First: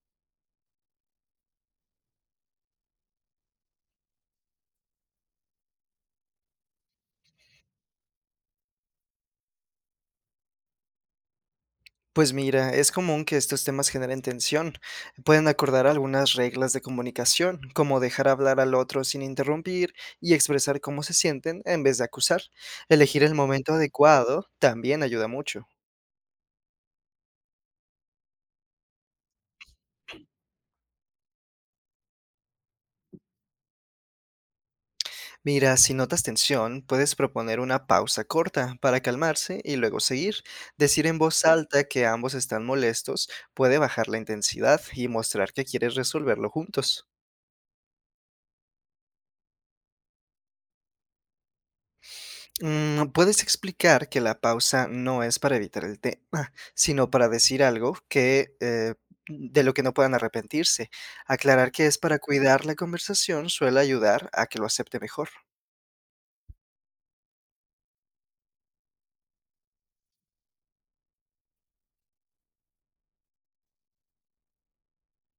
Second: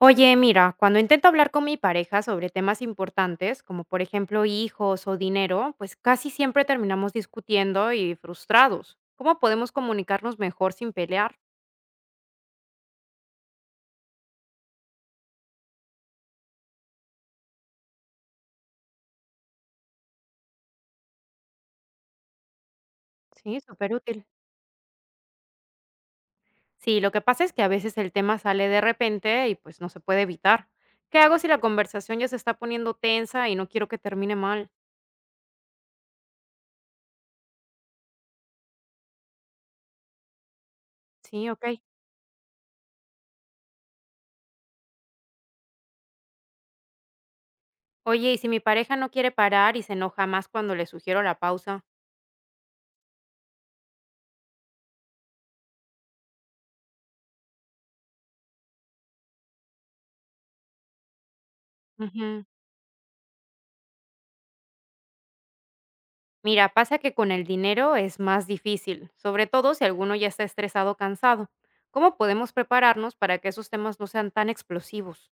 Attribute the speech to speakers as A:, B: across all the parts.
A: Oye, mira, cuando intento hablar con mi pareja sobre temas importantes, como por ejemplo hijos o dinero, pues casi siempre terminamos discutiendo y frustrados. ¿Cómo podemos comunicarnos mejor sin pelear?
B: Pues mira, es común que estos temas generen tensión. Pueden acordar algunas reglas de comunicación, como dejar hablar al otro sin interrumpir y expresar cómo se sienten en vez de acusar. Elegir el
A: Sí,
B: momento
A: súper útil.
B: adecuado también ayuda mucho.
A: Sí, lo que pasa es que a veces el tema sale de repente y pues no se puede evitar. ¿Qué hago si la conversación ya se está poniendo tensa y no quiero que termine mal?
B: Mira, si notas tensión, puedes proponer una pausa corta para calmarse y luego seguir. Decir en voz
A: Sí, ok.
B: alta que ambos están molestos puede bajar la intensidad y mostrar que quieres resolverlo juntos.
A: Oye, ¿y si mi pareja no quiere parar y se enoja más cuando le sugiero la pausa?
B: Mm, puedes explicar que la pausa no es para evitar el tema, sino para decir algo que de lo que no puedan arrepentirse. Aclarar que es para
A: Ujú.
B: cuidar la conversación suele ayudar a que lo acepte mejor.
A: Mira, pasa que con el dinero es más difícil, sobre todo si alguno ya está estresado o cansado. ¿Cómo podemos prepararnos para que esos temas no sean tan explosivos?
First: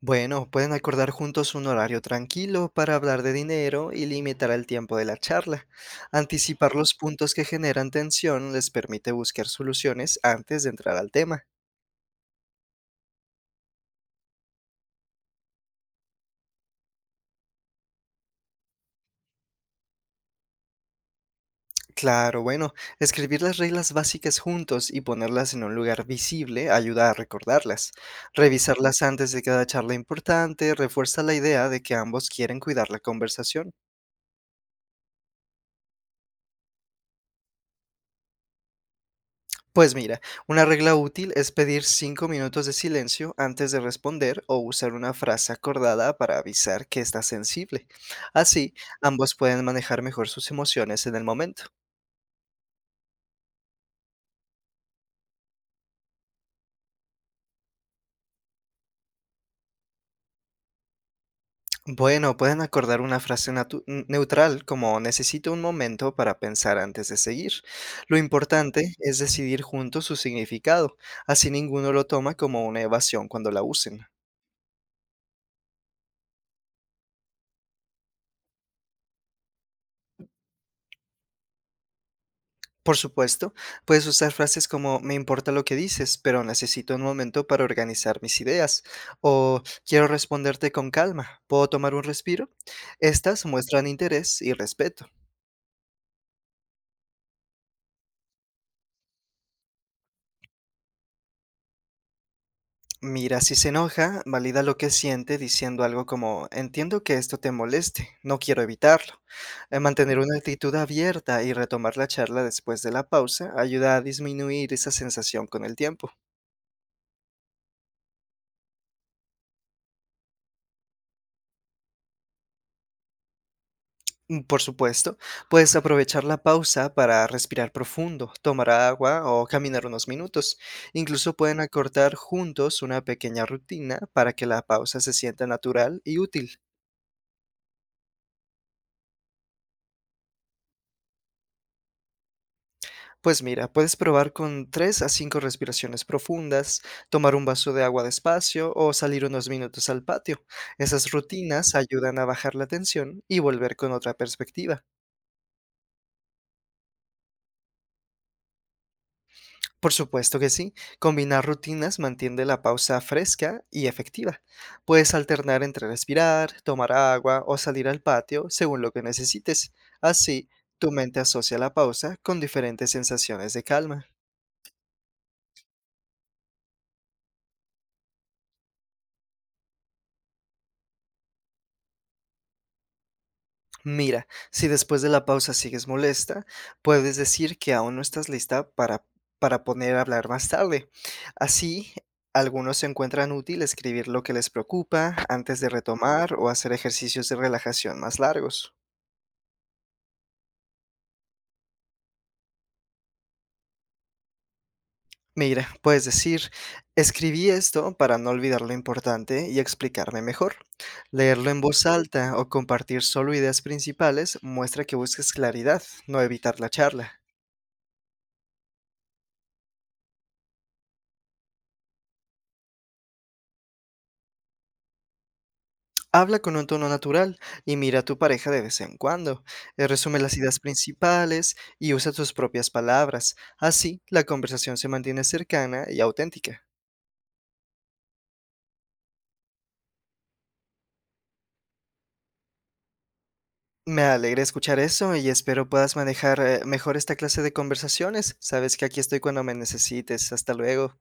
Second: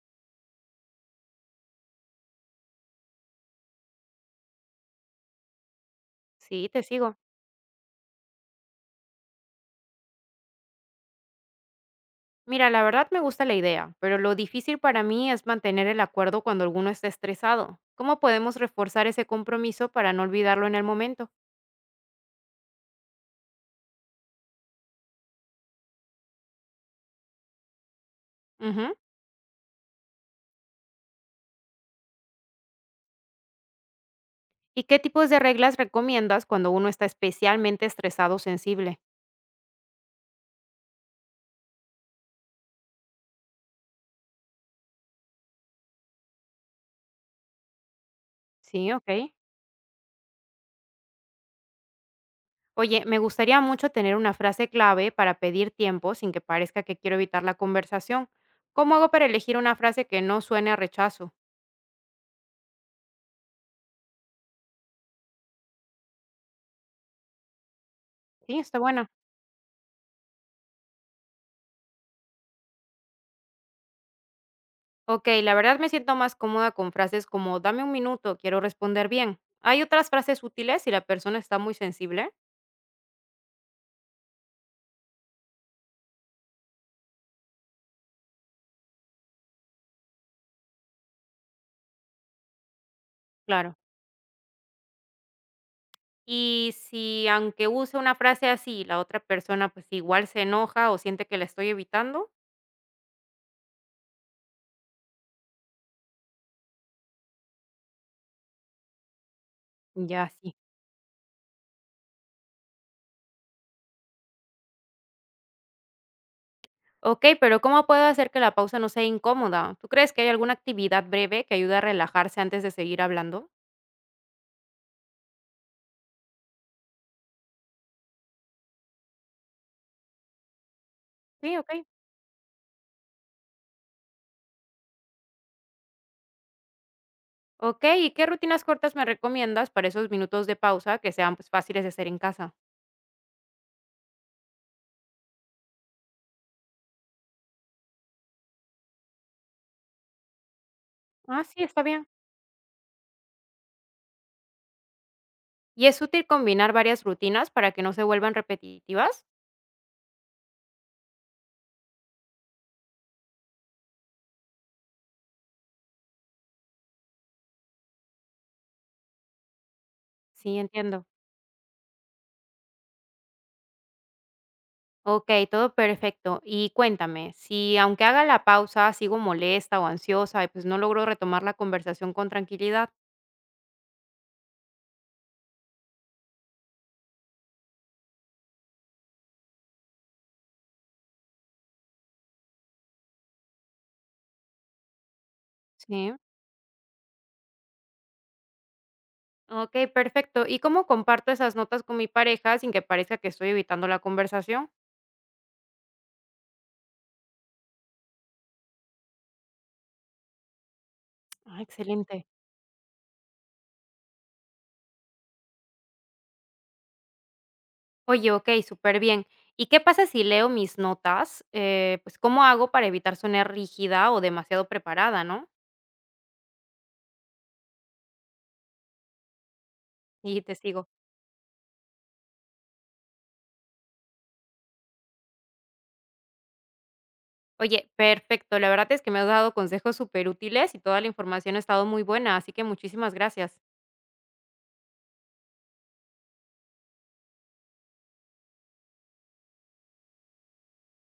B: Bueno, pueden acordar juntos un horario tranquilo para hablar de dinero y limitar el tiempo de la charla.
A: Sí,
B: Anticipar
A: te
B: los
A: sigo.
B: puntos que generan tensión les permite buscar soluciones antes de entrar al tema.
A: Mira, la verdad me gusta la idea, pero lo difícil para mí es mantener el acuerdo cuando alguno está estresado. ¿Cómo podemos reforzar ese compromiso para no olvidarlo en el momento?
B: Claro, bueno, escribir las reglas básicas juntos y ponerlas en un lugar visible ayuda a recordarlas.
A: Ujú.
B: Revisarlas antes de cada charla importante refuerza la idea de que ambos quieren cuidar la conversación.
A: ¿Y qué tipos de reglas recomiendas cuando uno está especialmente estresado o sensible?
B: Pues mira, una regla útil es pedir 5 minutos de silencio antes de responder o usar una frase acordada para avisar que está sensible. Así,
A: Sí, ok.
B: ambos pueden manejar mejor sus emociones en el momento.
A: Oye, me gustaría mucho tener una frase clave para pedir tiempo sin que parezca que quiero evitar la conversación. ¿Cómo hago para elegir una frase que no suene a rechazo?
B: Bueno, pueden acordar una frase neutral como necesito un momento para pensar antes de seguir. Lo
A: Sí, está
B: importante
A: buena.
B: es decidir juntos su significado, así ninguno lo toma como una evasión cuando la usen.
A: Ok, la verdad me siento más cómoda con frases como dame un minuto, quiero responder bien. ¿Hay otras frases útiles si la persona está muy sensible?
B: Por supuesto, puedes usar frases como me importa lo que dices, pero necesito un momento para organizar mis ideas o quiero responderte con calma, ¿puedo tomar un respiro? Estas
A: Claro.
B: muestran interés y respeto.
A: Y si aunque use una frase así, la otra persona pues igual se enoja o siente que la estoy evitando,
B: Mira, si se enoja, valida lo que siente diciendo algo como, entiendo que esto te moleste, no quiero evitarlo. Mantener
A: ya
B: una
A: sí.
B: actitud abierta y retomar la charla después de la pausa ayuda a disminuir esa sensación con el tiempo.
A: Ok, pero ¿cómo puedo hacer que la pausa no sea incómoda? ¿Tú crees que hay alguna actividad breve que ayude a relajarse antes de seguir hablando?
B: Mm, por supuesto, puedes aprovechar la pausa para respirar profundo, tomar agua o caminar unos minutos. Incluso
A: Sí,
B: pueden
A: ok.
B: acortar juntos una pequeña rutina para que la pausa se sienta natural y útil.
A: Ok, ¿y qué rutinas cortas me recomiendas para esos minutos de pausa que sean pues, fáciles de hacer en casa?
B: Pues mira, puedes probar con 3 a 5 respiraciones profundas, tomar un vaso de agua despacio o salir unos minutos al patio. Esas
A: Ah, sí,
B: rutinas
A: está bien.
B: ayudan a bajar la tensión y volver con otra perspectiva.
A: ¿Y es útil combinar varias rutinas para que no se vuelvan repetitivas?
B: Por supuesto que sí, combinar rutinas mantiene la pausa fresca y efectiva. Puedes alternar entre respirar, tomar agua o salir al patio según lo que necesites. Así,
A: Sí,
B: tu
A: entiendo.
B: mente asocia la pausa con diferentes sensaciones de calma.
A: Ok, todo perfecto. Y cuéntame, si aunque haga la pausa sigo molesta o ansiosa y pues no logro retomar la conversación con tranquilidad.
B: Mira, si después de la pausa sigues molesta, puedes decir que aún no estás lista para poner a hablar más tarde. Así, algunos encuentran útil escribir lo que les preocupa antes de
A: Sí.
B: retomar o hacer ejercicios de relajación más largos.
A: Okey, perfecto, ¿y cómo comparto esas notas con mi pareja sin que parezca que estoy evitando la conversación?
B: Mira, puedes decir, escribí esto para no olvidar lo importante y explicarme mejor. Leerlo en
A: Ah,
B: voz
A: excelente.
B: alta o compartir solo ideas principales muestra que buscas claridad, no evitar la charla.
A: Oye, ok, súper bien. ¿Y qué pasa si leo mis notas? Pues, ¿cómo hago para evitar sonar rígida o demasiado preparada, no?
B: Habla con un tono natural y mira a tu pareja de vez en cuando. Resume las
A: Y te
B: ideas
A: sigo.
B: principales y usa tus propias palabras. Así, la conversación se mantiene cercana y auténtica.
A: Oye, perfecto, la verdad es que me has dado consejos súper útiles y toda la información ha estado muy buena, así que muchísimas gracias.
B: Me alegra escuchar eso y espero puedas manejar mejor esta clase de conversaciones. Sabes que aquí estoy cuando me necesites. Hasta luego.